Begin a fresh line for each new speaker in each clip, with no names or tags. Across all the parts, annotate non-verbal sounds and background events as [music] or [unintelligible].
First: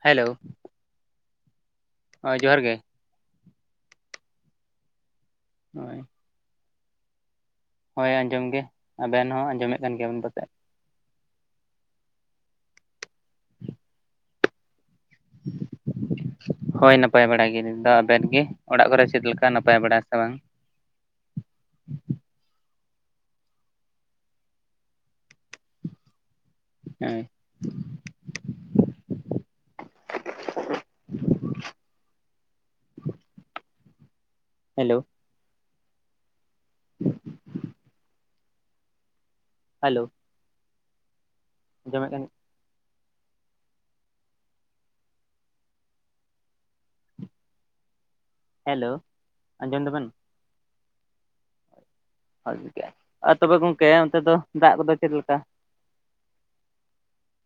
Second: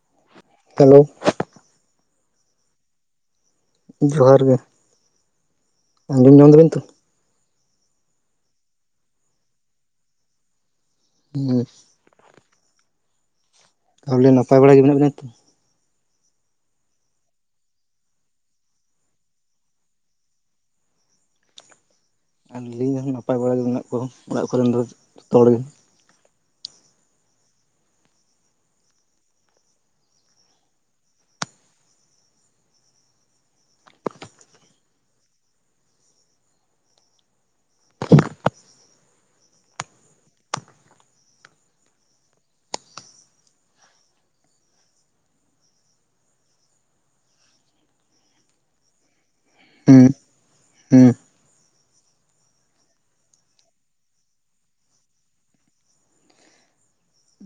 Hello
hello
ᱚ ᱡᱚᱦᱟᱨ ᱜᱮ
ᱡᱚᱦᱟᱨ ᱜᱮ
ᱦᱳᱭ
ᱟᱸᱡᱚᱢ ᱧᱟᱢ ᱫᱟᱵᱤᱱ ᱛᱚ
ᱦᱳᱭ ᱟᱸᱡᱚᱢ ᱜᱮ ᱟᱵᱮᱱ ᱦᱚᱸ ᱟᱸᱡᱚᱢᱮᱫ ᱠᱟᱱ ᱜᱮᱭᱟᱵᱮᱱ ᱯᱟᱥᱮᱫ
ᱦᱩᱸ
[inaudible]
ᱛᱟᱦᱚᱞᱮ ᱱᱟᱯᱟᱭ ᱵᱟᱲᱟ ᱜᱮ ᱢᱮᱱᱟᱜ ᱵᱤᱱᱟ ᱛᱚ
ᱦᱳᱭ ᱱᱟᱯᱟᱭ ᱵᱟᱲᱟ ᱜᱮ ᱟᱞᱤᱧ ᱫᱚ ᱟᱵᱮᱱ ᱜᱮ ᱚᱲᱟᱜ ᱠᱚᱨᱮ ᱪᱮᱫ ᱞᱮᱠᱟ ᱱᱟᱯᱟᱭ ᱵᱟᱲᱟ ᱥᱮ ᱵᱟᱝ
ᱟᱨ ᱞᱤᱧ ᱦᱚᱸ ᱱᱟᱯᱟᱭ ᱵᱟᱲᱟ ᱜᱮ ᱢᱮᱱᱟᱜ ᱠᱚᱣᱟ ᱚᱲᱟᱜ ᱠᱚᱨᱮᱱ ᱫᱚ ᱡᱚᱛᱚ ᱦᱚᱲ ᱜᱮ
ᱦᱮᱸ ᱦᱮᱞᱳ [inaudible] ᱦᱮᱞᱳ ᱡᱚᱢᱮᱫ ᱠᱟᱱᱤᱡᱧ ᱦᱮᱞᱳ ᱟᱸᱡᱚᱢ
ᱦᱩᱸ
ᱫᱟᱵᱮᱱ
ᱦᱩᱸ
[unintelligible] ᱟᱨ ᱛᱚᱵᱮ ᱜᱚᱝᱠᱮ ᱚᱱᱛᱮ ᱫᱚ ᱫᱟᱜ ᱠᱚ ᱫᱚ ᱪᱮᱫ ᱞᱮᱠᱟ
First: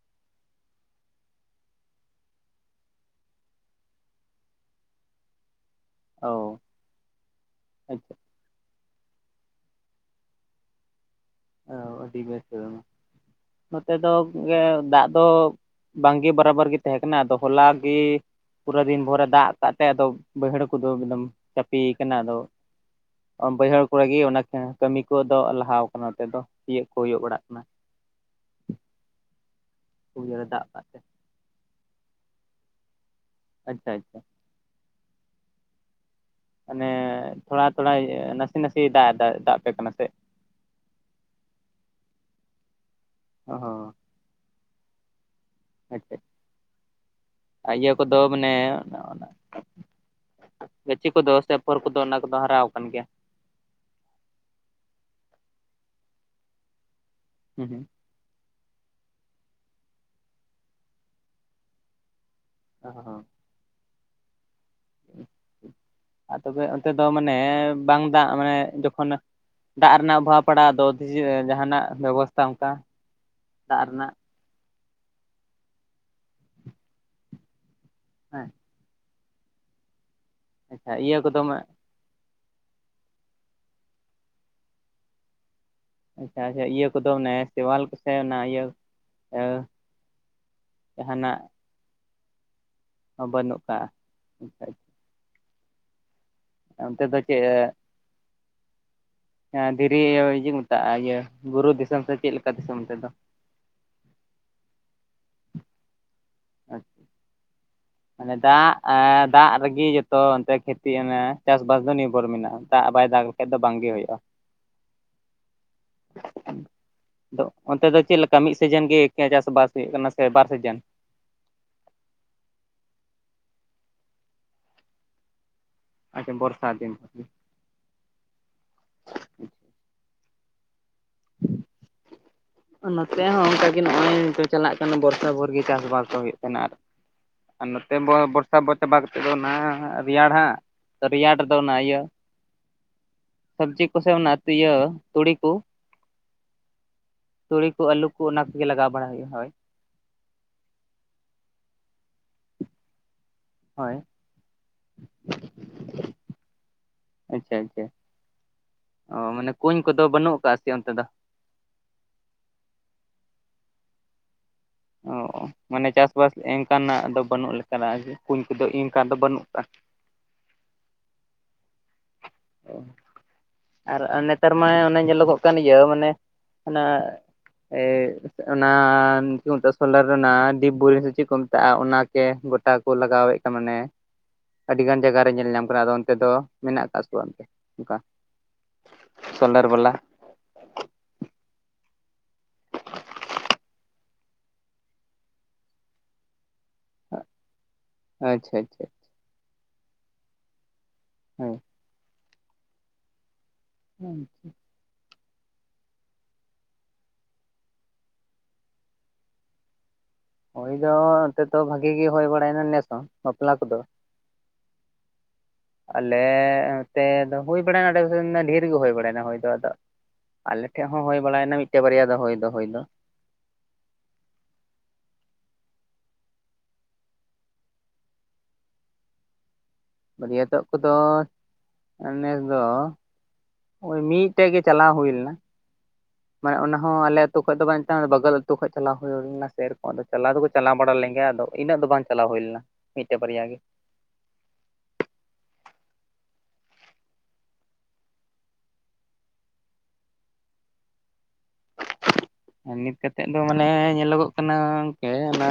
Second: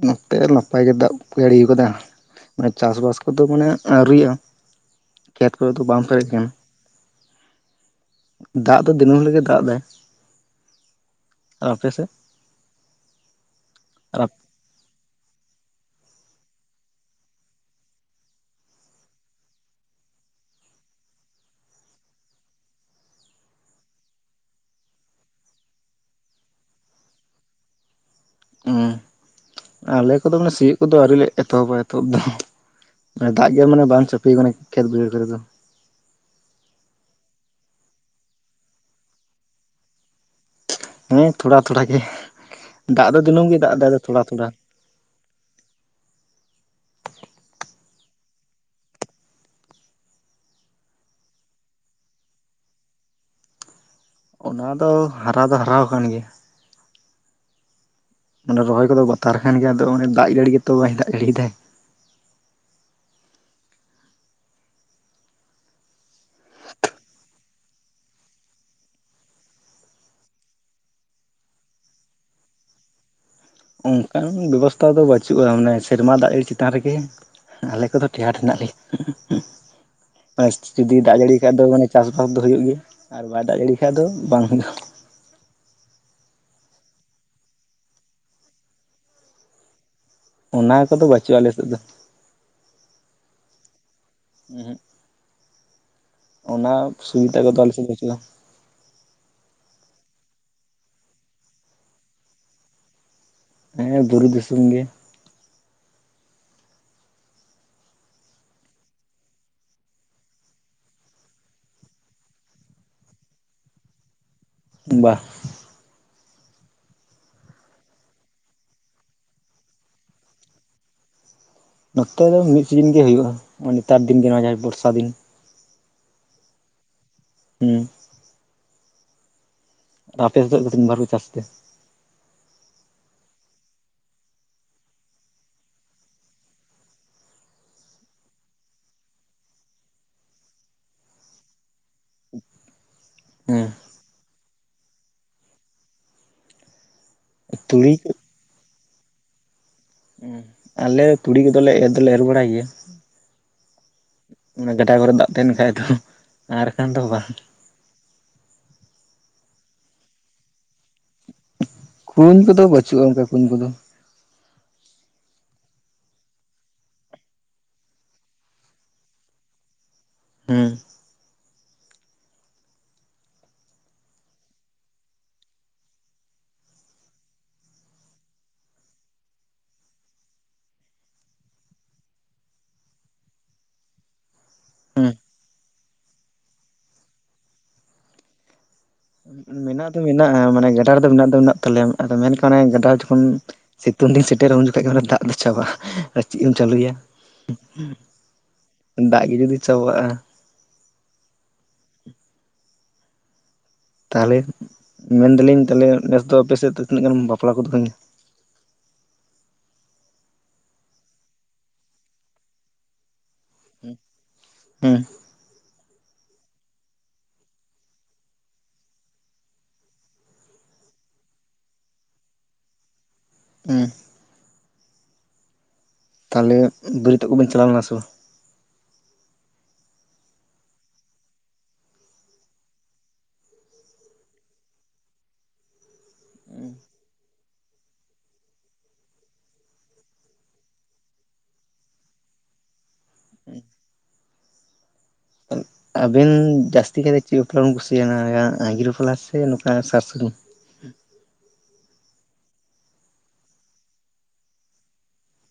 ᱱᱚᱛᱮ ᱱᱟᱯᱟᱭ ᱜᱮ ᱫᱟᱜ ᱠᱚ ᱡᱟᱹᱲᱤ ᱟᱠᱟᱫᱟ [unintelligible] ᱪᱟᱥᱵᱟᱥ ᱠᱚ ᱫᱚ ᱢᱟᱱᱮ ᱟᱹᱣᱨᱤᱭᱟᱜ ᱼᱟ ᱠᱷᱮᱛ ᱠᱚ ᱨᱮ ᱫᱚ ᱵᱟᱢ ᱯᱮᱨᱮᱡ
ᱚ
ᱠᱟᱱᱟ
ᱟᱪᱪᱷᱟ
ᱫᱟᱜ ᱫᱚ ᱫᱤᱱᱟᱹᱢ ᱦᱤᱞᱳᱜ ᱜᱮ ᱫᱟᱜ ᱮᱫᱟᱭ ᱟᱨ
ᱚ
ᱟᱯᱮ ᱥᱮᱫ?
ᱟᱹᱰᱤ ᱵᱮᱥ ᱱᱚᱛᱮ ᱫᱚ
ᱟᱨ
ᱜᱮ ᱫᱟᱜ ᱫᱚ ᱵᱟᱝ ᱜᱮ ᱵᱟᱨᱟᱵᱚᱨ ᱜᱮ ᱛᱟᱦᱮᱸ ᱠᱟᱱᱟ ᱟᱫᱚ ᱦᱚᱞᱟ ᱜᱮ ᱯᱩᱨᱟᱹ ᱫᱤᱱ ᱵᱷᱳᱨ ᱮ ᱫᱟᱜ ᱟᱠᱟᱜ ᱛᱮ ᱟ ᱵᱟᱹᱭᱦᱟᱹᱲ ᱠᱚ ᱫᱚ ᱮᱠᱫᱚᱢ ᱪᱟᱯᱤᱭᱟᱠᱟᱱᱟ ᱟᱫᱚ ᱵᱟᱹᱭᱦᱟᱹᱲ ᱠᱚᱨᱮ ᱜᱮ ᱚᱱᱟ ᱠᱟᱹᱢᱤ ᱠᱚ ᱫᱚ ᱞᱟᱦᱟᱣ ᱠᱟᱱᱟ ᱱᱚᱛᱮ ᱫᱚ ᱛᱤᱭᱟᱹᱜ ᱠᱚ ᱦᱩᱭᱩᱜ ᱵᱟᱲᱟᱜ ᱠᱟᱱᱟ
ᱦᱸ ᱟᱞᱮ ᱠᱚᱫᱚ
ᱩᱭᱦᱟᱹᱨ
ᱢᱟᱱᱮ
ᱫᱟᱜ
ᱥᱤᱭᱳᱜ ᱠᱚ
ᱫᱟᱜ
ᱫᱚ
ᱛᱮ
ᱟᱹᱣᱨᱤ ᱞᱮ ᱮᱛᱚᱦᱚᱵᱟ ᱱᱤᱛᱚᱜ ᱫᱚ [unintelligible] ᱫᱟᱜ ᱜᱮ ᱢᱟᱱᱮ
ᱟᱪᱪᱷᱟ
ᱵᱟᱝ
ᱟᱪᱪᱷᱟ
ᱪᱟᱹᱯᱤ ᱟᱠᱟᱱᱟ ᱠᱷᱮᱛ ᱵᱟᱹᱭᱦᱟᱹᱲ ᱠᱚᱨᱮ ᱫᱚ
ᱢᱟᱱᱮ ᱛᱷᱚᱲᱟ ᱛᱷᱚᱲᱟᱛ ᱱᱟᱥᱮ ᱱᱟᱥᱮᱭ ᱫᱟᱜ ᱮᱫᱟ ᱫᱟᱜ ᱟᱯᱮ ᱠᱟᱱᱟ ᱥᱮ
ᱦᱮᱸ ᱛᱷᱚᱲᱟ ᱛᱷᱚᱲᱟ ᱜᱮ ᱫᱟᱜ ᱫᱚ ᱫᱤᱱᱟᱹᱢ
ᱚ
ᱜᱮ ᱫᱟᱜ
ᱦᱚᱸ
ᱫᱟᱭ ᱟᱫᱚ ᱛᱷᱚᱲᱟ ᱛᱷᱚᱲᱟ
ᱟᱪᱪᱷᱟ ᱟᱨ ᱤᱭᱟᱹ ᱠᱚ ᱫᱚ ᱢᱟᱱᱮ [unintelligible] ᱜᱟᱹᱪᱷᱤ ᱠᱚᱫᱚ ᱥᱮ ᱟᱯᱷᱚᱨ ᱠᱚᱫᱚ ᱚᱱᱟ ᱠᱚᱫᱚ ᱦᱟᱨᱟᱣ ᱠᱟᱱ ᱜᱮᱭᱟ
ᱚᱱᱟ ᱫᱚ ᱦᱟᱨᱟ ᱫᱚ ᱦᱟᱨᱟᱣ ᱠᱟᱱ ᱜᱮᱭᱟ
[unintelligible]
ᱚᱱᱟ ᱨᱚᱦᱚᱭ ᱠᱚᱫᱚ ᱵᱟᱛᱟᱨ ᱠᱟᱱ ᱜᱮᱭᱟ ᱟᱫᱚ ᱫᱟᱜ ᱡᱟᱹᱲᱤ ᱜᱮ ᱛᱚ ᱵᱟᱭ ᱫᱟᱜ ᱡᱟᱲᱤᱭᱫᱟᱭ
[unintelligible]
[inaudible]
ᱟᱨ ᱛᱚᱵᱮ ᱚᱱᱛᱮ ᱫᱚ ᱢᱟᱱᱮ ᱵᱟᱝ ᱫᱟᱜ ᱢᱟᱱᱮ ᱡᱚᱠᱷᱚᱱ ᱫᱟᱜ ᱨᱮᱱᱟᱜ ᱚᱵᱷᱟᱵᱽ ᱯᱟᱲᱟᱜᱼᱟ᱾ ᱟᱫᱚ ᱡᱟᱦᱟᱱᱟᱜ ᱵᱮᱵᱚᱥᱛᱷᱟ ᱚᱱᱠᱟ ᱫᱟᱜ ᱨᱮᱱᱟᱜ
ᱚᱱᱠᱟᱱ ᱵᱮᱵᱚᱥᱛᱷᱟ ᱫᱚ ᱵᱟᱹᱪᱩᱜᱼᱟ᱾ ᱢᱟᱱᱮ ᱥᱮᱨᱢᱟ ᱫᱟᱜ ᱡᱟᱹᱲᱤ ᱪᱮᱛᱟᱱ ᱨᱮᱜᱮ ᱟᱞᱮ ᱠᱚᱫᱚ, ᱴᱮᱸᱦᱟᱸᱴ
ᱦᱮᱸ
ᱦᱮᱱᱟᱜ ᱞᱮᱭᱟ
ᱟᱪᱪᱷᱟ
ᱡᱩᱫᱤ
ᱤᱭᱟᱹ
ᱫᱟᱜ ᱡᱟᱹᱲᱤ
ᱠᱚᱫᱚ
ᱠᱷᱟᱡ ᱫᱚ ᱢᱟᱱᱮ ᱪᱟᱥ ᱵᱟᱥ ᱫᱚ ᱦᱳᱭᱳᱜ ᱜᱮᱭᱟ᱾ ᱟᱨ ᱵᱟᱭ ᱫᱟᱜ ᱡᱟᱲᱤᱭ ᱠᱷᱟᱡ ᱫᱚ ᱵᱟᱝ ᱦᱳᱭᱳᱜᱼᱟ᱾
ᱟᱪᱪᱷᱟ ᱟᱪᱪᱷᱟ ᱤᱭᱟᱹ ᱠᱚ ᱫᱚ ᱱᱮ ᱥᱮᱣᱟᱞ ᱠᱚ ᱥᱮ ᱚᱱᱟ ᱤᱭᱟᱹ?
ᱚᱱᱟ ᱠᱚᱫᱚ ᱵᱟᱪᱩᱜᱼᱟ ᱟᱞᱮ ᱥᱮᱫ ᱫᱚ᱾
ᱵᱟᱹᱱᱩᱜᱼᱟ᱾
ᱩᱸᱦᱩᱜ ᱚᱱᱟ
ᱟᱪᱪᱷᱟ ᱚᱱᱛᱮ ᱫᱚ
ᱥᱩᱵᱤᱛᱟ ᱠᱚᱫᱚ ᱟᱞᱮ
ᱪᱮᱫ
ᱥᱮᱫ ᱫᱚ ᱵᱟᱪᱩᱜᱼᱟ᱾
ᱫᱷᱤᱨᱤ ᱤᱭᱟᱹ ᱪᱮᱫ ᱠᱚ ᱢᱮᱛᱟᱜᱼᱟ ᱤᱭᱟᱹ ᱵᱩᱨᱩ ᱫᱤᱥᱚᱢ ᱥᱮ ᱪᱮᱫ ᱞᱮᱠᱟ ᱫᱤᱥᱚᱢ ᱚᱱᱛᱮ ᱫᱚ?
ᱦᱮᱸ ᱵᱩᱨᱩ ᱫᱤᱥᱚᱢ ᱜᱮ᱾
ᱟᱪᱪᱷᱟ᱾ ᱢᱟᱱᱮ ᱫᱟᱜ, ᱫᱟᱜ ᱨᱮ ᱜᱮ ᱡᱚᱛᱚ ᱚᱱᱛᱮ ᱠᱷᱮᱛᱤ ᱚᱱᱟ ᱪᱟᱥᱵᱟᱥ ᱫᱚ ᱱᱤᱨᱵᱷᱚᱨ ᱢᱮᱱᱟᱜᱼᱟ᱾ ᱫᱟᱜ ᱵᱟᱭ ᱫᱟᱜ [unintelligible] ᱫᱚ ᱵᱟᱝ ᱜᱮ ᱦᱩᱭᱩᱜᱼᱟ᱾
ᱵᱟ᱾
ᱟᱫᱚ ᱚᱱᱛᱮ ᱫᱚ ᱪᱮᱜ ᱞᱮᱠᱟ ᱢᱤᱫ ᱥᱤᱡᱮᱱ ᱜᱮ ᱪᱟᱥᱵᱟᱥ ᱦᱩᱭᱩᱜ ᱠᱟᱱᱟ ᱥᱮ ᱵᱟᱨ ᱥᱤᱡᱤᱱ?
ᱱᱚᱛᱮ ᱫᱚ ᱢᱤᱜ ᱥᱤᱡᱤᱱ ᱜᱮ ᱦᱩᱭᱩᱜᱼᱟ᱾ ᱦᱚᱸᱜᱼᱚᱭ ᱱᱮᱛᱟᱨ ᱫᱤᱱ ᱜᱮ ᱱᱚᱣᱟ ᱡᱟᱦᱟᱸ ᱵᱚᱨᱥᱟ ᱫᱤᱱ᱾
ᱟᱪᱪᱷᱟ ᱵᱚᱨᱥᱟ ᱫᱤᱱ?
ᱦᱮᱸ᱾ ᱟᱯᱮ ᱥᱮᱜ ᱵᱟᱨ [unintelligible] ᱪᱟᱥᱛᱮ?
ᱱᱚᱛᱮ ᱦᱚᱸ ᱚᱱᱠᱟᱜᱮ ᱱᱚᱜᱼᱚᱭ ᱱᱤᱛᱚᱜ ᱪᱟᱞᱟᱜ ᱠᱟᱱᱟ ᱵᱚᱨᱥᱟ ᱵᱷᱳᱨ ᱜᱮ ᱪᱟᱥᱵᱟᱥ ᱠᱚ ᱦᱩᱭᱩᱜ ᱛᱟᱦᱮᱱᱟ ᱟᱨ, ᱟᱨ ᱱᱚᱛᱮ ᱵᱚᱨᱥᱟ ᱵᱚ ᱪᱟᱵᱟ ᱠᱟᱛᱮᱜ ᱫᱚ ᱚᱱᱟ ᱨᱮᱭᱟᱲ ᱦᱟᱸᱜ, ᱨᱮᱭᱟᱲ ᱨᱮ ᱫᱚ ᱚᱱᱟ ᱤᱭᱟᱹ
ᱦᱮᱸ
ᱥᱚᱵᱽᱡᱤ ᱠᱚ ᱥᱮ ᱚᱱᱟ ᱤᱭᱟᱹ ᱛᱩᱲᱤ ᱠᱚ᱾ ᱛᱩᱲᱤ ᱠᱚ ᱟᱹᱞᱩ ᱠᱚ ᱚᱱᱟ ᱠᱚ ᱜᱮ ᱞᱟᱜᱟᱣ ᱵᱟᱲᱟ ᱦᱩᱭᱩᱜᱼᱟ ᱦᱳᱭ᱾
ᱟᱞᱮ ᱛᱩᱲᱤ ᱠᱚᱫᱚ ᱞᱮ ᱮᱨ ᱫᱚᱞᱮ ᱮᱨ ᱵᱟᱲᱟᱭ ᱜᱮᱭᱟ᱾
ᱦᱳᱭ
ᱚᱱᱟ ᱜᱟᱰᱟ ᱠᱚᱨᱮ ᱫᱟᱜ ᱛᱟᱦᱮᱱ ᱠᱷᱟᱡ ᱫᱚ ᱟᱨ ᱵᱟᱠᱷᱟᱱ ᱫᱚ ᱵᱟᱝ᱾
ᱟᱪᱷᱟ ᱟᱪᱪᱷᱟ᱾ ᱚ ᱢᱟᱱᱮ ᱠᱩᱧ ᱠᱚ ᱫᱚ ᱵᱟᱹᱱᱩᱜ ᱟᱠᱟᱜᱼᱟ ᱥᱮᱪᱮ ᱚᱱᱛᱮ ᱫᱚ?
ᱠᱩᱧ ᱠᱚ ᱫᱚ ᱵᱟᱹᱪᱩᱜᱼᱟ ᱚᱱᱠᱟ ᱠᱩᱧ ᱠᱚ ᱫᱚ᱾
ᱚ ᱢᱟᱱᱮ ᱪᱟᱥᱵᱟᱥ ᱮᱱᱠᱟᱱᱟᱜ ᱫᱚ ᱵᱟᱹᱱᱩᱜ ᱞᱮᱠᱟᱱᱟᱜ ᱜᱮ ᱠᱩᱧ ᱠᱚ ᱫᱚ ᱤᱱᱠᱟ ᱫᱚ ᱵᱟᱹᱱᱩᱜ ᱠᱟᱜᱼᱟ᱾
ᱦᱩᱸ᱾
ᱟᱨ ᱱᱮᱛᱟᱨ ᱢᱟ ᱚᱱᱮ ᱧᱮᱞᱚᱜᱚᱜ ᱠᱟᱱ ᱜᱮᱭᱟᱹ ᱢᱟᱱᱮ ᱚᱱᱟ, ᱮᱜ ᱚᱱᱟ ᱪᱮᱜ ᱠᱚ ᱢᱮᱛᱟᱜᱼᱟ ᱥᱳᱞᱟᱨ ᱨᱮᱱᱟᱜ ᱫᱤᱯ [unintelligible] ᱥᱮ ᱪᱮᱜ ᱠᱚ ᱢᱮᱛᱟᱜᱼᱟ ᱚᱱᱟᱜᱮ᱾ ᱜᱚᱴᱟ ᱠᱚ ᱞᱟᱜᱟᱣᱮᱫ ᱠᱟᱱᱟ ᱢᱟᱱᱮ ᱟᱹᱰᱤ ᱜᱟᱱ ᱡᱟᱭᱜᱟ ᱨᱮ ᱧᱮᱞ ᱧᱟᱢ ᱠᱟᱱᱟ ᱟᱫᱚ ᱚᱱᱛᱮ ᱫᱚ ᱢᱮᱱᱟᱜ ᱠᱟᱜ ᱠᱚᱣᱟ ᱚᱱᱠᱟ᱾ ᱥᱳᱞᱟᱨ
ᱢᱮᱱᱟᱜ
ᱵᱟᱞᱟ
ᱫᱚ ᱢᱮᱱᱟᱜᱼᱟ, ᱢᱟᱱᱮ ᱜᱟᱰᱟ ᱨᱮᱫᱚ ᱢᱮᱱᱟᱜ ᱫᱚ ᱢᱮᱱᱟᱜ ᱛᱟᱞᱮᱭᱟ, ᱟᱫᱚ ᱢᱮᱱᱠᱷᱟᱱ ᱜᱟᱰᱟ ᱡᱚᱠᱷᱚᱱ, ᱥᱤᱛᱩᱝ ᱫᱤᱱ ᱥᱮᱴᱮᱨᱼᱟ, ᱩᱱ ᱡᱚᱠᱷᱟᱡ ᱜᱮ ᱫᱟᱜ ᱫᱚ ᱪᱟᱵᱟᱜᱼᱟ ᱟᱨ ᱪᱮᱫ ᱮᱢ ᱪᱟᱹᱞᱩᱭᱟ᱾
ᱟᱪᱪᱷᱟ ᱟᱪᱪᱷᱟ
ᱫᱟᱜ ᱜᱮ ᱡᱩᱫᱤ ᱪᱟᱵᱟᱜᱼᱟ,
ᱦᱮᱸ᱾
ᱛᱟᱦᱚᱞᱮ ᱢᱮᱱᱫᱟᱞᱤᱧ ᱛᱟᱦᱚᱞᱮ ᱱᱮᱥ ᱫᱚ ᱟᱯᱮᱥᱮᱫ ᱫᱚ ᱛᱤᱱᱟᱹᱜ ᱜᱟᱱ ᱵᱟᱯᱞᱟ ᱠᱚᱫᱚ ᱦᱩᱭ ᱱᱟ?
ᱦᱳᱭ ᱫᱚ ᱱᱚᱱᱛᱮ ᱫᱚ ᱵᱷᱟᱜᱤ ᱜᱮ ᱦᱩᱭ ᱵᱟᱲᱟᱭᱱᱟ ᱱᱮᱥ ᱦᱚᱸ ᱵᱟᱯᱞᱟ ᱠᱚᱫᱚ᱾
ᱦᱮᱸ
ᱟᱞᱮ ᱱᱚᱛᱮ ᱫᱚ ᱦᱩᱭ ᱵᱟᱲᱟᱭᱱᱟ ᱰᱷᱮᱨ ᱜᱮ ᱦᱩᱭ ᱵᱟᱲᱟᱭᱱᱟ ᱦᱩᱭ ᱫᱚ ᱟᱫᱚ ᱟᱞᱮ ᱴᱷᱮᱡ ᱦᱚᱸ ᱦᱩᱭ ᱵᱟᱲᱟᱭᱮᱱᱟ ᱢᱤᱫᱴᱮᱡ ᱵᱟᱨᱭᱟ ᱫᱚ ᱦᱩᱭ ᱫᱚ ᱦᱳᱭ ᱫᱚ᱾
[unintelligible] ᱛᱟᱦᱚᱞᱮ ᱵᱟᱹᱨᱭᱟᱹᱛᱚᱜ ᱠᱚ ᱵᱮᱱ ᱪᱟᱞᱟᱣ ᱞᱮᱱᱟ ᱥᱮ ᱵᱟᱝ?
ᱵᱟᱹᱨᱭᱟ ᱛᱚᱜ ᱠᱚᱫᱚ ᱱᱮᱥ ᱫᱚ ᱳᱭ ᱢᱤᱫᱴᱮᱡ ᱜᱮ ᱪᱟᱞᱟᱣ ᱦᱩᱭ ᱞᱮᱱᱟ, ᱢᱟᱱᱮ ᱚᱱᱟ ᱦᱚᱸ ᱟᱞᱮ ᱟᱹᱛᱩ ᱠᱷᱚᱡ ᱫᱚ ᱵᱟᱝ, ᱵᱟᱜᱟᱞ ᱟᱛᱩ ᱠᱷᱚᱡ ᱪᱟᱞᱟᱣ ᱦᱩᱭ ᱞᱮᱱᱟ, ᱥᱮᱨᱚᱠᱚᱢ ᱟᱫᱚ ᱪᱟᱞᱟᱣ ᱫᱚᱠᱚ ᱪᱟᱞᱟᱣ ᱵᱟᱲᱟ ᱞᱮᱱ ᱜᱮᱭᱟ ᱟᱫᱚ ᱤᱱᱟᱹᱜ ᱫᱚ ᱵᱟᱝ ᱪᱟᱞᱟᱣ ᱦᱩᱭ ᱞᱮᱱᱟ ᱢᱤᱫᱴᱮᱡ ᱵᱟᱨᱭᱟ ᱜᱮ
ᱟᱵᱮᱱ ᱡᱟᱹᱥᱛᱤ ᱠᱟᱭᱛᱮ ᱪᱮᱫ ᱵᱟᱯᱞᱟ ᱵᱤᱱ ᱠᱩᱥᱤᱭᱟᱜᱼᱟ ᱟᱸᱜᱤᱨ ᱵᱟᱯᱞᱟ ᱥᱮ ᱱᱚᱝᱠᱟ ᱥᱟᱨ ᱥᱟᱹᱜᱩᱱ [inaudible]
ᱱᱤᱛ ᱠᱟᱛᱮᱫ ᱫᱚ ᱢᱟᱱᱮ ᱧᱮᱞᱚᱜᱚᱜ ᱠᱟᱱᱟ ᱜᱚᱝᱠᱮ ᱚᱱᱟ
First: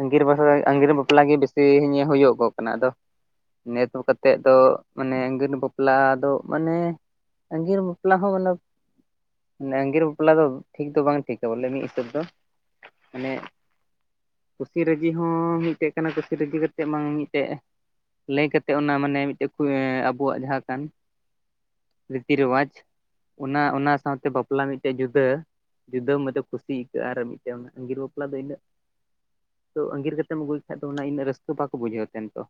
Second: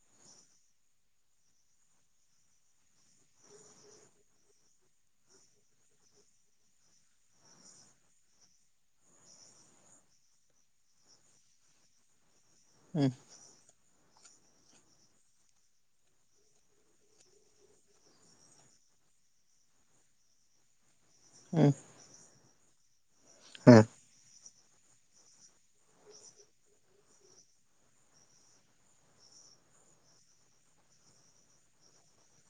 ᱟᱸᱜᱤᱨ ᱟᱸᱜᱤᱨ ᱵᱟᱯᱞᱟ ᱜᱮ ᱵᱮᱥᱤ ᱦᱩᱭᱩᱜᱚᱜ ᱠᱟᱱᱟ ᱟᱫᱚ ᱱᱮ ᱛᱚᱜ ᱠᱟᱛᱮᱫ ᱫᱚ ᱢᱟᱱᱮ ᱟᱸᱜᱤᱨ ᱵᱟᱯᱞᱟ ᱫᱚ ᱢᱟᱱᱮ ᱟᱸᱜᱤᱨ ᱵᱟᱯᱞᱟ ᱦᱚᱸ ᱢᱟᱱᱮ ᱟᱸᱜᱤᱨ ᱵᱟᱯᱞᱟ ᱫᱚ ᱴᱷᱤᱠ ᱫᱚ ᱵᱟᱝ ᱴᱷᱤᱠᱟ ᱵᱚᱞᱮ ᱢᱤᱫ ᱦᱤᱥᱟᱹᱵ ᱫᱚ
[unintelligible]
ᱢᱟᱱᱮ ᱠᱩᱥᱤ ᱨᱟᱹᱡᱤ ᱦᱚᱸ ᱢᱤᱫᱴᱮᱡ ᱠᱟᱱᱟ ᱠᱩᱥᱤ ᱨᱟᱹᱡᱤ ᱠᱟᱛᱮᱮᱫ ᱵᱟᱝ ᱢᱤᱫᱴᱮᱡ ᱞᱟᱹᱭ ᱠᱟᱛᱮᱫ ᱚᱱᱟ ᱢᱟᱱᱮ ᱢᱤᱫᱴᱮᱡ ᱟᱵᱚᱣᱟᱜ ᱡᱟᱦᱟᱸ ᱠᱟᱱ
[unintelligible]
ᱨᱤᱛᱤ ᱨᱚᱣᱟᱪ ᱚᱱᱟ
ᱦᱮᱸ
ᱚᱱᱟ ᱥᱟᱶᱛᱮ ᱵᱟᱯᱞᱟ ᱢᱤᱫ ᱢᱤᱫᱴᱮᱡ ᱡᱩᱫᱟᱹ ᱡᱩᱫᱟᱹ ᱢᱩᱫᱟ ᱠᱩᱥᱤ ᱟᱹᱭᱠᱟᱹᱜᱼᱟ ᱟᱨ ᱢᱤᱫᱴᱮᱱ ᱟᱸᱜᱤᱨ ᱵᱟᱯᱞᱟ ᱫᱚ ᱤᱱᱟᱹᱜ ᱛᱚ ᱟᱜᱤᱨ ᱠᱟᱛᱮᱢ ᱟᱹᱜᱩᱭ ᱠᱷᱟᱡ ᱫᱚ ᱚᱱᱟ ᱤᱱᱟᱹᱜ ᱨᱟᱹᱥᱠᱟᱹ ᱵᱟᱠᱚ ᱵᱩᱡᱷᱟ. ᱣ ᱛᱟᱦᱮᱱ ᱛᱚ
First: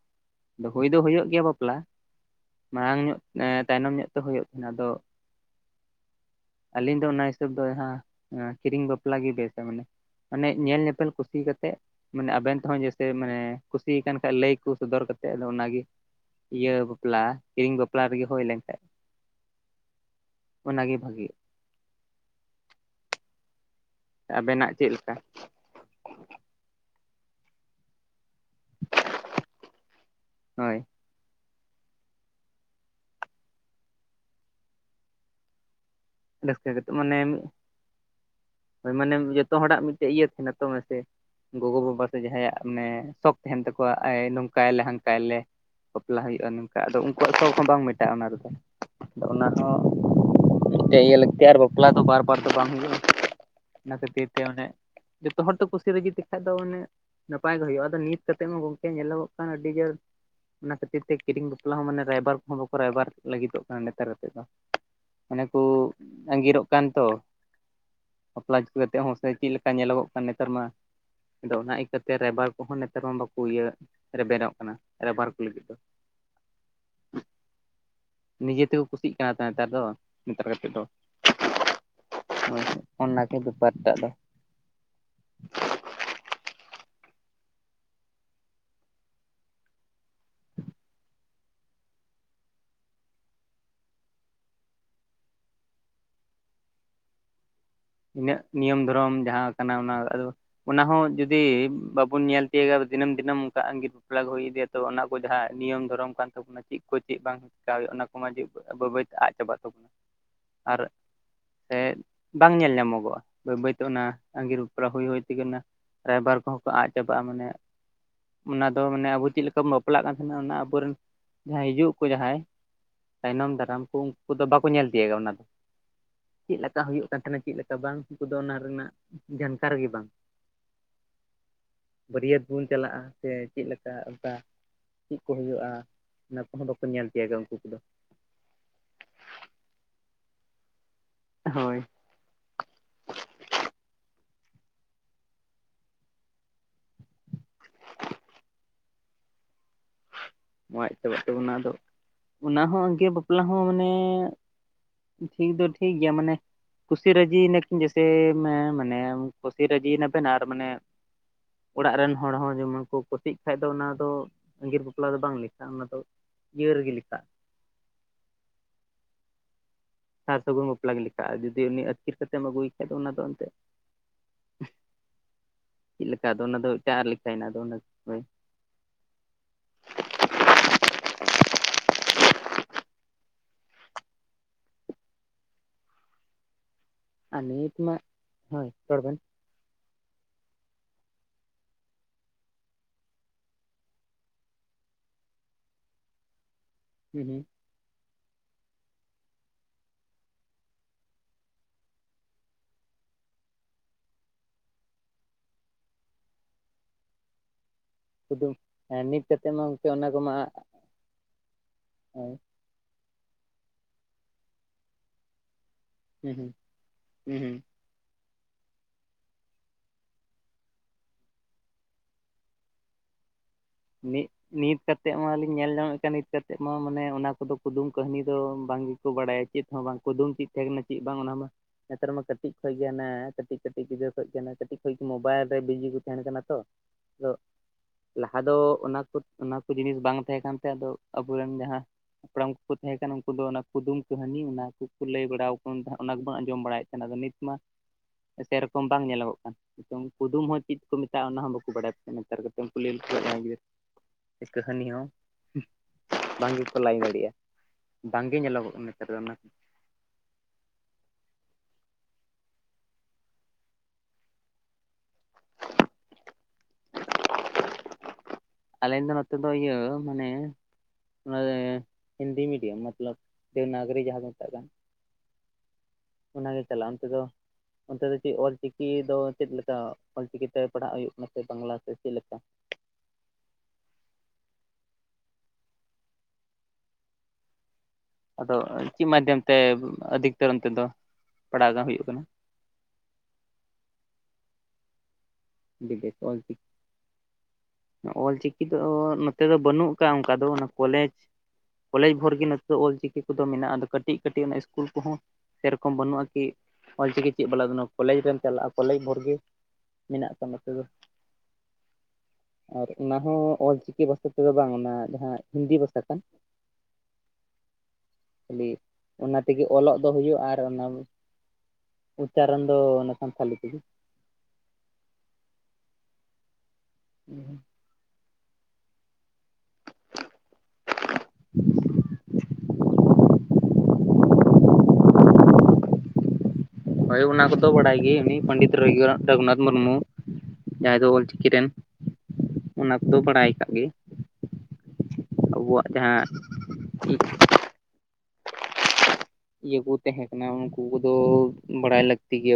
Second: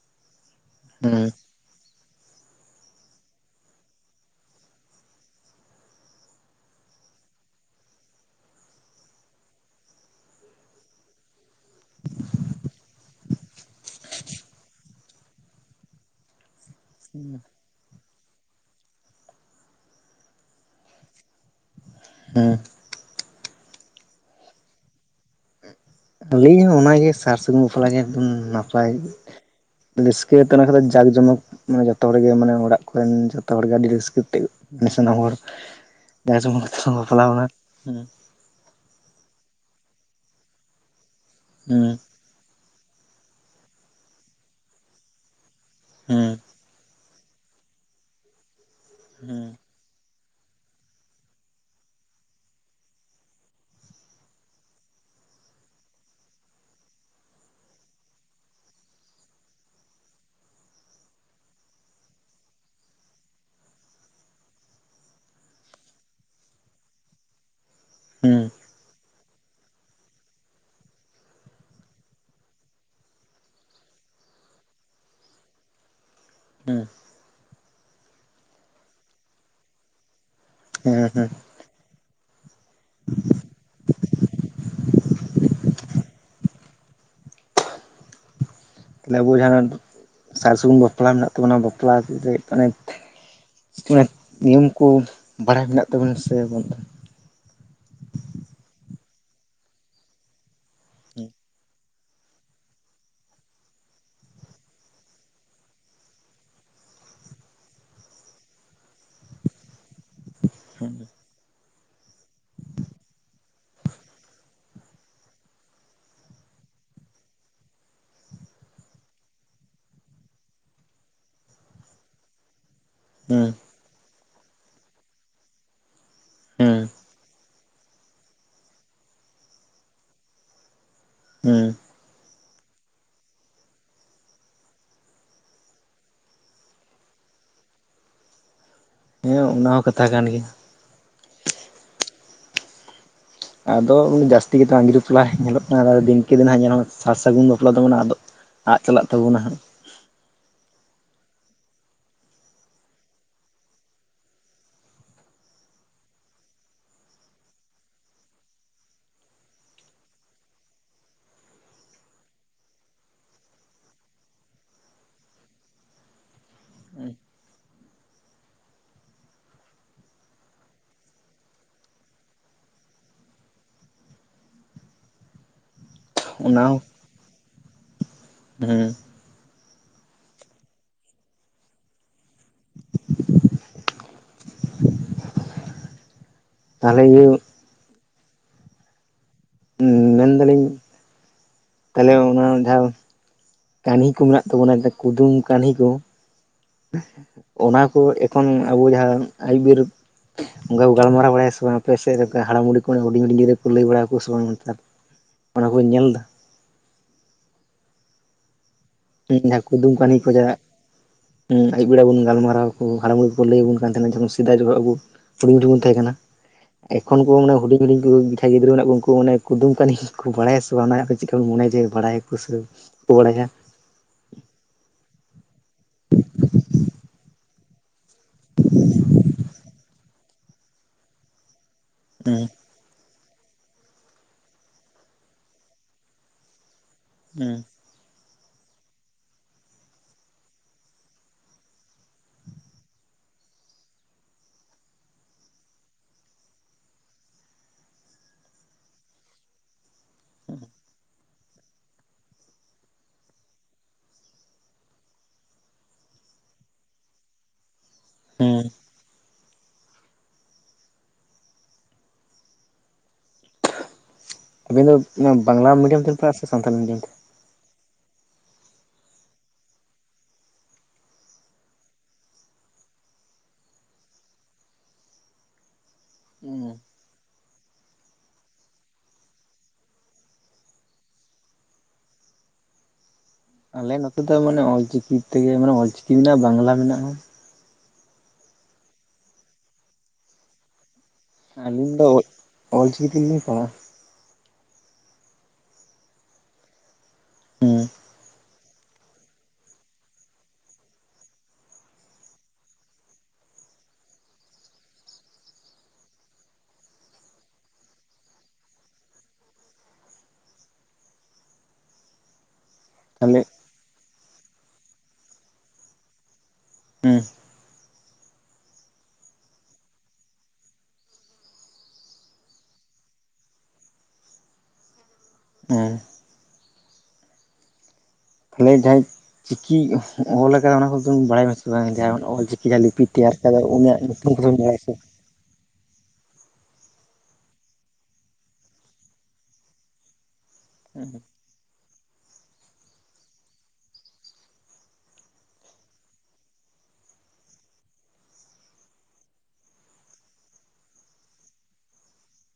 ᱦᱳᱭ ᱫᱚ
ᱦᱮᱸ
ᱦᱳᱭᱳᱜ ᱜᱮᱭᱟ ᱵᱟᱯᱞᱟ ᱢᱟᱲᱟᱝ ᱧᱚᱜ ᱛᱟᱭᱱᱚᱢ ᱧᱚᱜ ᱛᱮ ᱦᱩᱭᱩᱜ ᱛᱟᱦᱮᱸ ᱟᱫᱚ ᱟᱹᱞᱤᱧ ᱫᱚ ᱚᱱᱟ ᱦᱤᱥᱟᱹᱵ ᱫᱚ ᱡᱟᱦᱟ ᱠᱤᱨᱤᱧ ᱵᱟᱯᱞᱟ ᱜᱮ ᱵᱮᱥᱟ ᱢᱟᱱᱮ ᱟᱱᱮ ᱧᱮᱞ ᱧᱮᱯᱮᱞ ᱠᱩᱥᱤ ᱠᱟᱛᱮᱜ ᱢᱟᱱᱮ ᱟᱵᱮᱱ ᱛᱮᱦᱚᱸ ᱡᱮ ᱥᱮᱭ ᱢᱟᱱᱮ ᱠᱩᱥᱤ ᱟᱠᱟᱱ ᱠᱷᱟᱱ ᱞᱟᱹᱭ ᱠᱚ ᱥᱚᱫᱚᱨ ᱠᱟᱛᱮᱫ ᱟᱫᱚ ᱚᱱᱟᱜᱮ ᱤᱭᱟᱹ ᱵᱚᱯᱞᱟ ᱠᱤᱨᱤᱝ ᱵᱚᱯᱞᱟ ᱨᱮᱜᱮ ᱦᱳᱭ ᱞᱮᱱ ᱛᱟᱦᱮᱫ ᱚᱱᱟᱜᱮ ᱵᱷᱟᱜᱤ
ᱦᱩ
ᱟᱵᱮᱱᱟᱜ ᱪᱮᱫ ᱞᱮᱠᱟ
ᱟᱞᱤᱧ ᱦᱚ ᱚᱱᱟ ᱚᱱᱟᱜᱮ ᱥᱟᱨ ᱥᱟᱹᱜᱩᱱ ᱵᱟᱯᱞᱟᱜ ᱜᱮ ᱮᱠᱫᱚᱢ ᱱᱟᱯᱟᱭ ᱨᱟᱹᱥᱠᱟ ᱛᱮᱱᱟᱜ ᱛᱮ ᱚᱱᱟ ᱠᱚᱫᱚ
ᱦᱳᱭ
ᱡᱟᱠ ᱡᱚᱢᱚᱠ ᱢᱟᱱᱮ ᱡᱚᱛᱚ ᱦᱚᱲᱜᱮ ᱢᱟᱱᱮ ᱚᱲᱟᱜ ᱠᱚᱨᱮᱱ ᱡᱚᱛᱚ ᱦᱚᱲᱜᱮ ᱟᱹᱰᱤ ᱨᱟᱹᱥᱠᱟᱹ ᱛᱮ ᱥᱟᱱᱟᱢ ᱦᱚᱲ ᱡᱟᱠ ᱡᱚᱢᱚᱠ
ᱨᱟᱹᱥᱠᱟᱹ
ᱠᱚ
ᱠᱟᱛᱮᱫ ᱢᱟᱱᱮ
ᱵᱟᱯᱞᱟ ᱵᱚᱱᱟ
ᱦᱳᱭ ᱢᱟᱱᱮ ᱡᱚᱛᱚ ᱦᱚᱲᱟᱜ ᱢᱤᱫᱴᱮᱡ ᱤᱭᱟᱹ ᱛᱟᱦᱮᱱᱟ ᱛᱚ ᱢᱮᱥᱮ ᱜᱚᱜᱚ
ᱦᱩᱸ
ᱵᱟᱵᱟ ᱡᱟᱦᱟᱸᱭᱟᱜ ᱢᱟᱱᱮ ᱥᱚᱠ ᱛᱟᱦᱮᱱ ᱛᱟᱠᱚᱣᱟ ᱱᱚᱝᱠᱟᱭᱟᱞᱮ ᱦᱟᱱᱠᱟᱭᱟᱞᱮ ᱵᱟᱯᱞᱟ
ᱦᱩᱸ
ᱦᱩᱭᱩᱜᱼᱟ ᱟᱫᱚ ᱩᱱᱠᱩᱣᱟᱜ ᱥᱚᱠ ᱦᱚᱸ ᱵᱟᱝ ᱢᱮᱴᱟᱜᱼᱟ ᱚᱱᱟ ᱨᱮᱫᱚ ᱚᱱᱟ
ᱦᱩᱸ
ᱦᱚᱸ [unintelligible] ᱞᱟᱹᱜᱤᱛ ᱟᱨ ᱵᱟᱯᱞᱟ ᱫᱚ ᱵᱟᱨ ᱵᱟᱨ ᱫᱚ ᱵᱟᱝ ᱦᱩᱭᱩᱜᱼᱟ ᱚᱱᱟ ᱠᱷᱟᱛᱤᱨ ᱛᱮ ᱚᱱᱮ ᱡᱚᱛᱚ ᱦᱚᱲ ᱛ ᱠᱩᱥᱤ ᱨᱟᱡᱤ ᱛᱮᱠᱷᱟᱡ ᱫᱚ ᱚᱱᱮ ᱱᱟᱯᱟᱭ ᱜᱮ ᱦᱩᱭᱩᱜ-ᱟ ᱟᱫᱚ ᱱᱤᱛ ᱠᱟᱛᱮᱫ ᱦᱚᱸ ᱜᱚᱝᱠᱮ ᱧᱮᱞᱚᱜᱚᱜ ᱠᱟᱱᱟ ᱟᱹᱰᱤ ᱡᱳᱨ ᱚᱱᱟ ᱠᱷᱟᱹᱛᱤᱨ ᱛᱮ ᱠᱤᱨᱤᱧ ᱵᱟᱯᱞᱟ ᱦᱚᱸ ᱢᱟᱱᱮ ᱨᱟᱭᱵᱟᱨ ᱠᱚᱦᱚᱸ ᱵᱟᱠᱚ ᱨᱟᱭᱵᱟᱨ ᱞᱟᱹᱜᱤᱫᱚᱜ ᱠᱟᱱᱟ ᱱᱮᱛᱟᱨᱛᱮᱫ ᱫᱚ ᱚᱱᱮ ᱠᱚ ᱟᱸᱝᱜᱤᱨᱚᱜ ᱠᱟᱱ ᱛᱚ
ᱦᱩᱸ
ᱵᱟᱯᱞᱟ ᱠᱟᱛᱮ ᱦᱚᱸ ᱥᱮ ᱪᱮᱫ ᱞᱮᱠᱟ ᱧᱮᱞᱚᱜᱚᱜ ᱠᱟᱱ ᱱᱮᱛᱟᱨ ᱢᱟ ᱟᱫᱚ ᱚᱱᱟ ᱤᱠᱟᱹᱛᱮ ᱨᱟᱭᱵᱟᱨ ᱠᱚᱦᱚᱸ ᱱᱮᱛᱟᱨ ᱢᱟ ᱵᱟᱠᱚ ᱤᱭᱟᱹ ᱨᱮᱵᱮᱱᱚᱜ ᱠᱟᱱᱟ ᱨᱟᱭᱵᱟᱨ ᱠᱚ ᱞᱟᱹᱜᱤᱫ ᱫᱚ
ᱦᱮᱸ
ᱱᱤᱡᱮ ᱛᱮᱠᱚ ᱠᱩᱥᱤᱜ ᱠᱟᱱᱟ ᱱᱮᱛᱟᱨ ᱫᱚ ᱱᱮᱛᱟᱨ ᱠᱟᱛᱮ ᱫᱚ
ᱦᱮᱸ ᱦᱮᱸ
ᱚᱱᱟᱜᱮ ᱵᱮᱯᱟᱨ ᱴᱟᱜ ᱫᱚ
[unintelligible] ᱛᱟᱦᱞᱮ ᱟᱵᱚ ᱡᱟᱦᱟᱸ ᱥᱟᱨ ᱥᱟᱹᱜᱩᱱ ᱵᱟᱯᱞᱟ ᱢᱮᱱᱟᱜ ᱛᱟᱵᱚᱱᱟ ᱵᱟᱯᱞᱟ ᱨᱮ ᱚᱱᱮ ᱱᱤᱭᱚᱢ ᱠᱚ ᱵᱟᱲᱟᱭ ᱢᱮᱱᱟᱜ ᱛᱟᱵᱚᱱᱟ ᱥᱮ ᱵᱟᱱᱩᱜ ᱛᱟᱵᱚᱱᱟ
ᱤᱱᱟᱹᱜ ᱱᱤᱭᱚᱢ ᱫᱷᱚᱨᱚᱢ ᱡᱟᱦᱟᱸ ᱠᱟᱱᱟ ᱚᱱᱟ ᱟᱫᱚ ᱚᱱᱟ ᱦᱚᱸ ᱡᱩᱫᱤ ᱵᱟᱵᱚᱱ ᱧᱮᱞ ᱫᱤᱱᱟᱢ ᱫᱤᱱᱟᱢ ᱚᱱᱠᱟ ᱟᱸᱜᱤᱨ ᱵᱟᱯᱞᱟ ᱠᱚ ᱦᱩᱭ ᱤᱫᱤᱭᱟ ᱛᱚ ᱚᱱᱟ ᱠᱚ ᱡᱟᱦᱟᱸ ᱱᱤᱭᱚᱢ ᱫᱷᱚᱨᱚᱢ ᱠᱟᱱ ᱛᱟᱵᱚᱱᱟ ᱪᱮᱫ ᱠᱚ ᱪᱮᱫ ᱵᱟᱝ ᱪᱮᱠᱟ ᱦᱩᱭᱩᱜ ᱚᱱᱟ ᱠᱚᱢᱟ ᱵᱟᱹᱭ ᱵᱟᱹᱭᱛᱮ ᱟᱫ ᱪᱟᱵᱟᱜ ᱛᱟᱵᱚᱱᱟ
[unintelligible]
ᱟᱨ ᱥᱮ ᱵᱟᱝ ᱧᱮᱞ ᱧᱟᱢᱚᱜᱼᱟ ᱮᱢᱚᱜ-ᱟ ᱵᱟᱹᱭ ᱵᱟᱹᱭᱛᱮ ᱚᱱᱟ, ᱟᱸᱜᱤᱨ ᱵᱟᱯᱞᱟ ᱦᱩᱭ ᱦᱩᱭ ᱛᱮᱜᱮ ᱚᱱᱟ ᱾ ᱨᱟᱭᱵᱟᱨ ᱠᱚᱦᱚᱸ ᱠᱚ ᱟᱫ ᱪᱟᱵᱟᱜ-ᱟ ᱢᱟᱱᱮ ᱾ ᱚᱱᱟ ᱫᱚ ᱢᱟᱱᱮ ᱟᱵᱚ ᱪᱮᱫ ᱞᱮᱠᱟ ᱵᱚᱱ ᱵᱟᱯᱞᱟᱜ ᱠᱟᱱ ᱛᱟᱦᱮᱱᱟ, ᱚᱱᱟ ᱟᱵᱚᱨᱮᱱ, ᱡᱟᱦᱟᱸᱭ ᱦᱤᱡᱩᱜ ᱟᱠᱚ ᱡᱟᱦᱟᱸᱭ
ᱦᱩᱸ
ᱛᱟᱭᱱᱚᱢ ᱫᱟᱨᱟᱢ ᱠᱚ ᱩᱱᱠᱩ ᱫᱚ ᱵᱟᱠᱚ ᱧᱮᱞ ᱛᱤᱭᱳᱜᱟ ᱚᱱᱟ ᱫᱚ ᱾ ᱪᱮᱫ
ᱦᱩᱸ
ᱞᱮᱠᱟ ᱦᱩᱭᱩᱜ ᱠᱟᱱ ᱛᱟᱦᱮᱱᱟ ᱪᱮᱫ ᱞᱮᱠᱟ ᱾ ᱵᱟᱝ ᱩᱱᱠᱩ ᱫᱚ ᱚᱱᱟ ᱨᱮᱱᱟᱜ ᱡᱟᱱᱠᱟᱨ ᱜᱮ ᱵᱟᱝ,
ᱦᱩᱸ
ᱵᱟᱹᱨᱭᱟᱹᱛ ᱵᱚᱱ ᱪᱟᱞᱟᱜ-ᱟ ᱥᱮ ᱪᱮᱫ ᱞᱮᱠᱟ ᱚᱱᱠᱟ, ᱪᱮᱫ ᱠᱚ ᱦᱩᱭᱩᱜ-ᱟ, ᱚᱱᱟ ᱠᱚᱦᱚᱸ ᱵᱟᱠᱚ ᱧᱮᱞ ᱛᱤᱭᱚᱜ ᱜᱟ, ᱩᱱᱠᱩ ᱠᱚᱫᱚ ᱾
ᱦᱮᱸ ᱚᱱᱟ ᱦᱚᱸ ᱠᱟᱛᱷᱟ ᱠᱟᱱ ᱜᱮᱭᱟ ᱾
ᱦᱳᱭ
ᱟᱫᱚ ᱩᱱᱤ ᱡᱟᱹᱥᱛᱤ ᱜᱮᱛᱚ ᱟᱝᱜᱤᱨ ᱵᱟᱯᱞᱟ ᱧᱮᱞᱚᱜ ᱠᱟᱱᱟ, ᱫᱤᱱᱠᱮ ᱫᱤᱱ ᱦᱟᱸᱜ ᱧᱮᱞᱚᱜ ᱠᱟᱱᱟ ᱾ ᱥᱟᱨ ᱥᱟᱹᱜᱩᱱ ᱵᱟᱯᱞᱟ ᱫᱚ ᱟᱫᱚ ᱟᱫ ᱪᱟᱞᱟᱜ ᱛᱟᱵᱚᱱᱟ ᱾ ᱦᱟᱸᱜ
ᱪᱟᱵᱟᱜ ᱛᱟᱵᱚᱱᱟ ᱟᱫᱚ, ᱚᱱᱟ ᱦᱚᱸ ᱟᱝᱜᱤᱨ ᱵᱟᱯᱞᱟ ᱦᱚᱸ ᱢᱟᱱᱮ ᱴᱷᱤᱠ ᱫᱚ ᱴᱷᱤᱠ ᱜᱤᱭᱟ, ᱢᱟᱱᱮ ᱠᱩᱥᱤ ᱨᱟᱹᱡᱤ ᱱᱟᱠᱤᱱ ᱡᱮᱥᱮ ᱢᱟᱱᱮ ᱠᱩᱥᱤ ᱨᱟᱹᱡᱤ ᱮᱱᱟᱵᱱᱟ ᱟᱨ ᱢᱟᱱᱮ ᱚᱲᱟᱜ ᱨᱮᱱ ᱦᱚᱲ ᱦᱚᱸ ᱡᱮᱢᱚᱱ ᱠᱚ ᱠᱩᱥᱤᱜ ᱠᱷᱟᱡ ᱫᱚ ᱚᱱᱟ ᱫᱚ, ᱟᱸᱜᱤᱨ ᱵᱟᱯᱞᱟ ᱫᱚ ᱵᱟᱝ ᱞᱮᱠᱷᱟᱜ-ᱟ, ᱚᱱᱟᱫᱚ, ᱤᱭᱟᱹ ᱨᱮᱜᱮ ᱞᱮᱠᱷᱟᱜ-ᱟ ᱾ ᱥᱟᱨ ᱥᱟᱹᱜᱩᱱ ᱵᱟᱯᱞᱟᱝ ᱞᱮᱠᱟᱜ-ᱟ, ᱡᱩᱫᱤ ᱩᱱᱤ ᱟᱹᱛᱠᱤᱨ ᱠᱟᱛᱮᱢ ᱟᱹᱜᱩᱭ ᱠᱷᱟᱡ ᱫᱚ ᱚᱱᱟ ᱫᱚ ᱮᱱᱛᱮᱜ ᱪᱮᱫᱞᱮᱠᱟ ᱚᱱᱟ ᱫᱚ ᱮᱴᱟᱜ ᱞᱮᱠᱟᱱᱟ ᱟᱫᱚ ᱦᱳ
ᱦᱮᱸ ᱛᱟᱦᱚᱞᱮ ᱤᱭᱟᱹ
ᱟᱨ ᱱᱤᱛ ᱢᱟ ᱦᱳᱭ, ᱨᱚᱲ ᱵᱮᱱ,
ᱢᱮᱱᱫᱟᱞᱤᱧ ᱛᱟᱦᱚᱞᱮ ᱚᱱᱟ ᱡᱟᱦᱟᱸ ᱠᱟᱹᱱᱦᱤ ᱠᱚ ᱢᱮᱱᱟᱜ ᱛᱟᱵᱚᱱᱟ, ᱠᱩᱫᱩᱢ ᱠᱟᱹᱱᱦᱤ ᱠᱚ,
ᱦᱩᱸ ᱦᱩᱸ
ᱚᱱᱟ ᱠᱚ ᱮᱠᱷᱚᱱ ᱟᱵᱚ ᱡᱟᱦᱟᱸ ᱟᱹᱭᱩᱵ ᱚᱱᱠᱟ ᱠᱚ ᱜᱟᱞᱢᱟᱨᱟᱣ ᱵᱟᱲᱟᱭᱟ ᱥᱮ ᱵᱟᱝ ᱟᱯ ᱥᱮᱫ ᱨᱮ ᱦᱟᱲᱟᱢ ᱵᱩᱲᱦᱤ ᱦᱩᱰᱤᱧ ᱦᱩᱰᱤ ᱜᱤᱫᱨᱟᱹ ᱞᱟᱹᱭ ᱵᱟᱲᱣᱟ ᱥᱮ ᱵᱟᱝ ᱱᱮᱛᱟᱨ? ᱚᱱᱟ ᱠᱚᱧ ᱧᱮᱞ ᱮᱫᱟ,
ᱠᱩᱫᱩᱢ
ᱡᱟᱦᱟᱸ ᱠᱩᱫᱩᱢ ᱠᱟᱹᱦᱱᱤ ᱠᱚ ᱡᱮ ᱟᱭᱩᱵ ᱵᱮᱲᱟ ᱵᱩᱱ
ᱦᱩᱸ
ᱜᱟᱞᱢᱟᱨᱟᱣ ᱦᱟᱲᱟᱢ ᱵᱩᱲᱦᱤ ᱠᱚ ᱞᱟᱹᱭᱟᱵᱚᱱ ᱠᱟᱱ ᱛᱟᱦᱮᱱᱟ ᱡᱚᱠᱷᱚᱱ ᱥᱮᱫᱟᱭ ᱡᱚᱠᱷᱚᱱ ᱟᱵᱚ ᱦᱩ ᱛᱟᱦᱮᱸ ᱠᱟᱱᱟ
ᱦᱩᱸ
᱾ ᱮᱠᱷᱚᱱ ᱠᱚ
ᱦᱩᱸ
ᱢᱟᱱᱮ
ᱦᱩᱸ
ᱦᱩᱰᱤᱧ ᱦᱩᱲᱤᱧ ᱠᱚ ᱠᱷᱮᱞ ᱜᱤᱫᱽᱨᱟᱹ ᱢᱮᱱᱟᱜ ᱠᱚ ᱩᱱᱠ ᱠᱩᱫᱩᱢ ᱠᱟᱦᱱᱤ ᱠᱚ ᱵᱟᱲᱟ ᱥᱮ ᱵᱟᱝ ᱚᱱᱟ ᱪᱮᱫᱠᱟ ᱵᱚᱱᱮᱭᱟ ᱡᱮ ᱵᱟᱲᱟᱠᱚ ᱥᱮ‌ ᱯᱚ ᱵᱟᱲᱟᱭᱟ,
ᱱᱤᱛ ᱱᱤᱛ ᱠᱟᱛᱮᱫ ᱢᱟᱞᱤᱧ ᱧᱮᱞ ᱧᱟᱢᱮᱫ ᱠᱟᱱ ᱱᱤᱛ ᱠᱟᱛᱮᱫ ᱢᱟ, ᱢᱟᱱᱮ ᱚᱱᱟ ᱠᱚᱫᱚ, ᱠᱩᱫᱩᱢ ᱠᱟᱹᱦᱱᱤ ᱫᱚ ᱵᱟᱝ ᱜᱮᱠᱚ ᱵᱟᱲᱟᱭᱟ, ᱪᱮᱫ ᱦᱚᱸ ᱵᱟᱝ ᱠᱩᱫᱩᱢ ᱪᱮᱫ ᱛᱟᱦᱮᱸᱠ ᱠᱟᱱᱟ, ᱪᱮᱫ ᱵᱟᱝ ᱚᱱᱟ ᱢᱟ ᱱᱮᱛᱟᱨ ᱢᱟ
ᱦᱩᱸ
ᱠᱟᱹᱴᱤᱡ ᱠᱷᱚᱭ ᱜᱮ ᱠᱟᱹᱴᱤᱡ ᱠᱟᱹᱴᱤᱡ ᱜᱤᱫᱽᱨᱟᱹ ᱠᱷᱚᱡ ᱜᱮ ᱠᱟᱹᱴᱤᱡ ᱠᱷᱚᱡ ᱢᱳᱵᱟᱭᱤᱞ ᱨᱮ ᱵᱤᱡᱤ ᱠᱚ ᱛᱟᱦᱮᱱ ᱠᱟᱱᱟ ᱛᱚ᱾
ᱦᱩᱸ
ᱟᱫᱚ ᱚᱱᱟ ᱠᱚ ᱚᱱᱟ ᱠᱚ ᱡᱤᱱᱤᱥ ᱵᱟᱝ ᱛᱟᱦᱮᱸ ᱠᱟᱱᱛᱮ, ᱟᱫᱚ ᱟᱵᱚᱨᱮᱱ ᱡᱟᱦᱟᱸ ᱦᱟᱯᱲᱟᱢ ᱠᱚᱠᱚ ᱛᱟᱦᱮᱸ ᱠᱟᱱᱟ ᱩᱱᱠᱩ ᱫᱚ ᱚᱱᱟ ᱠᱩᱫᱩᱢ ᱠᱟᱹᱦᱱᱤ ᱚᱱᱟ ᱠᱚᱠᱚ ᱞᱟᱹᱭ ᱵᱟᱲᱟ ᱛᱟᱦᱮᱸ ᱚᱱᱟ ᱜᱮᱵᱚᱱ ᱟᱸᱡᱚᱢ ᱵᱟᱲᱟᱭᱮᱫ ᱛᱟᱦᱮᱸ᱾ ᱫᱚ ᱱᱤᱛ ᱢᱟ ᱥᱮᱨᱚᱠᱚᱢ ᱵᱟᱝ ᱧᱮᱞᱚᱜᱚᱜ ᱠᱟᱱ ᱱᱤᱛᱚᱝ ᱾ ᱠᱩᱫᱩᱢ ᱦᱚᱸ ᱪᱮᱫ ᱠᱚ ᱢᱮᱛᱟᱜᱼᱟ, ᱚᱱᱟ ᱦᱚᱸ ᱵᱟᱠᱚ ᱵᱟᱲᱟᱭ ᱱᱮᱛᱟᱨ ᱠᱟᱛᱮ ᱠᱩᱞᱤ [unintelligible] ᱠᱟᱹᱦᱱᱤ ᱦᱚᱸ ᱵᱟᱝ ᱜᱤ ᱞᱟᱹᱭ ᱫᱟᱲᱮᱭᱟᱜᱼᱟ᱾ ᱵᱟᱝᱜᱮ
ᱦᱩᱸ
ᱧᱮᱞᱚᱜᱚᱜ ᱠᱟᱱᱟ ᱱᱮᱛᱟᱨ ᱫᱚ ᱚᱱᱟ ᱾
ᱟᱵᱮᱱ ᱫᱚ ᱵᱟᱝᱞᱟ ᱢᱤᱰᱤᱭᱟᱢ ᱛᱮᱱ ᱯᱟᱲᱦᱟ-ᱟ ᱥᱮ ᱥᱟᱱᱛᱤ ᱢᱤᱰᱤᱭᱟᱢ ᱛᱮ?
ᱟᱞᱮᱧ ᱫᱚ ᱱᱚᱛᱮ ᱫᱚ ᱤᱭᱟᱹ ᱢᱟᱱᱮ, [unintelligible] ᱦᱤᱱᱫᱤ ᱢᱤᱰᱤᱭᱟᱢ ᱢᱚᱛᱞᱚᱵ ᱫᱮᱵᱽᱱᱟᱜᱤᱨᱤ ᱡᱟᱦᱟᱸ ᱠᱚ ᱢᱮᱛᱟᱜ ᱠᱟᱱ᱾ ᱚᱱᱟᱜᱮ
ᱦᱩᱸ
ᱪᱟᱞᱟᱜᱼᱟ ᱚᱱᱛᱮ ᱫᱚ ᱚᱱᱛᱮ ᱫᱚ ᱪᱮᱫ ᱚᱞ ᱪᱤᱠᱤ ᱫᱚ ᱪᱮᱫᱞ ᱞᱮᱠᱟ, ᱚᱞ ᱪᱤᱠᱤ ᱛᱮ ᱯᱟᱲᱦᱟᱜ ᱦᱩᱭᱩᱜ ᱠᱟᱱᱟ ᱥᱮ ᱵᱟᱝᱞᱟ ᱥᱮ ᱪᱮᱫ ᱞᱮᱠᱟ?
ᱟᱞᱮ ᱱᱚᱛᱮ ᱫᱚ ᱢᱟᱱᱮ ᱚᱞ ᱪᱤᱠᱤ ᱛᱮᱜᱮ ᱢᱟᱱᱮ ᱚᱞ ᱪᱤᱠᱤ ᱢᱮᱱᱟᱜᱼᱟ, ᱵᱟᱝᱞᱟ ᱢᱮᱱᱟᱜᱼᱟ᱾
ᱟᱫᱚ ᱪᱮᱫ ᱢᱟᱫᱽᱫᱷᱚᱢ ᱛᱮ ᱟᱫᱤᱠᱛᱚᱨ ᱚᱱᱛᱮ ᱫᱚ? ᱯᱟᱲᱦᱟᱜ
ᱟᱹᱞᱤᱧ
ᱦᱩᱭᱩᱜ
ᱫᱚ
ᱠᱟᱱᱟ
ᱚᱞ ᱪᱤᱠᱤ ᱛᱮ ᱞᱤᱧ ᱯᱟᱲᱦᱣᱟ ᱾
[inaudible] ᱚᱞ ᱪᱤᱠ
ᱦᱩᱸ
ᱚᱞ ᱪᱤᱠ ᱪᱤᱠᱤ ᱟ ᱱᱚᱛᱮ ᱫᱚ ᱵᱟᱹᱱᱩᱜ ᱟᱠᱟᱫ ᱚᱱᱠᱟ ᱫᱚ ᱚᱱᱟ ᱠᱚᱞᱮᱡᱽ ᱠᱚᱞᱮᱡᱽ ᱵᱷᱳᱨ ᱜᱮ ᱱᱤᱛᱚᱜ ᱚᱞ ᱪᱤᱠᱤ ᱠᱚ ᱫᱚ ᱢᱮᱱᱟᱜᱼᱟ ᱟᱫᱚ ᱠᱟᱹᱴᱤᱡ ᱠᱟᱹᱴᱤᱡ ᱚᱱᱟ ᱤᱥᱠᱩᱞ ᱠᱚ ᱦᱚᱸ ᱥᱮᱨᱚᱠᱚᱢ ᱵᱟᱹᱱᱩᱜᱼᱟ ᱠᱤ ᱚᱞ ᱪᱤᱠᱤ ᱪᱮᱫ ᱵᱟᱞᱟ ᱠᱚᱞᱮᱡᱽ ᱨᱮᱢ ᱪᱟᱞᱟᱜᱼᱟ ᱠᱚᱞᱮᱡᱽ ᱵᱷᱳᱨ ᱜᱮ ᱢᱮᱱᱟᱜ ᱠᱟᱫᱟ ᱱᱚᱛᱮ ᱫᱚ, ᱟᱨ ᱚᱱᱟ
ᱛᱟᱦᱞᱮ
ᱦᱚᱸ ᱚᱞ ᱪᱤᱠᱤ ᱵᱷᱟᱥᱟ ᱛᱮᱫ ᱫᱚ ᱵᱟᱝ ᱚᱱᱟ ᱡᱟᱦᱟᱸ ᱦᱤᱱᱫᱤ ᱵᱷᱟᱥᱟ ᱠᱟᱱ
ᱦᱩᱸ
ᱠᱷᱟᱹᱞᱤ ᱚᱱᱟ ᱛᱮᱜᱮ ᱚᱞᱚᱜ ᱫᱚ ᱦᱩᱭᱩᱜᱼᱟ ᱟᱨ ᱚᱱᱟ ᱩᱪᱟᱨᱚᱱ ᱫᱚ ᱚᱱᱱ ᱥᱟᱛᱷᱟᱞᱤ ᱛᱮ ᱜᱮ᱾
ᱦᱮᱸ ᱟᱞᱮ ᱡᱟᱦᱟᱸᱭ ᱪᱤᱠᱤ ᱚᱞ ᱟᱠᱟᱫᱟ ᱚᱱᱟ ᱠᱚᱫᱚ ᱵᱟᱲᱟᱭ ᱢᱟᱥᱮ ᱵᱟᱝ ᱡᱟᱦᱟᱸ ᱚᱞ ᱪᱤᱠᱤ ᱡᱟᱦᱟᱸ ᱞᱤᱯᱤ ᱛᱮᱭᱟᱨ ᱫᱚ ᱩᱱᱤᱭᱟᱜ ᱧᱩᱛᱩᱢ ᱠᱚᱫᱚ ᱵᱤᱱ ᱵᱟᱲᱟᱭᱟ ᱥᱮ ᱵᱟ?
ᱵᱷᱟᱭ ᱚᱱᱟ ᱠᱚ ᱫᱚ ᱵᱟᱲᱟᱭ ᱜᱮ ᱯᱚᱱᱰᱤᱛ ᱨᱜᱩ ᱨᱚᱜᱷᱩᱱᱟᱛ ᱢᱩᱨᱢᱩ᱾ ᱡᱟᱦᱟᱸᱭ ᱫᱚ ᱚᱞᱪᱤᱠᱤ ᱨᱮᱱ ᱚᱱᱟ ᱠᱚᱫᱚ ᱵᱟᱲᱟᱭ ᱠᱟᱜ ᱜᱮ ᱟᱵᱚᱣᱟᱜ ᱡᱟᱦᱟᱸ ᱤᱭᱟᱹ ᱠᱚ ᱛᱟᱦᱮᱸ ᱠᱟᱱᱟ ᱩᱱᱠᱩ ᱠᱚᱫᱚ ᱵᱟᱲᱟᱭ ᱞᱟᱹᱠᱛᱤ ᱜᱮᱭᱟ᱾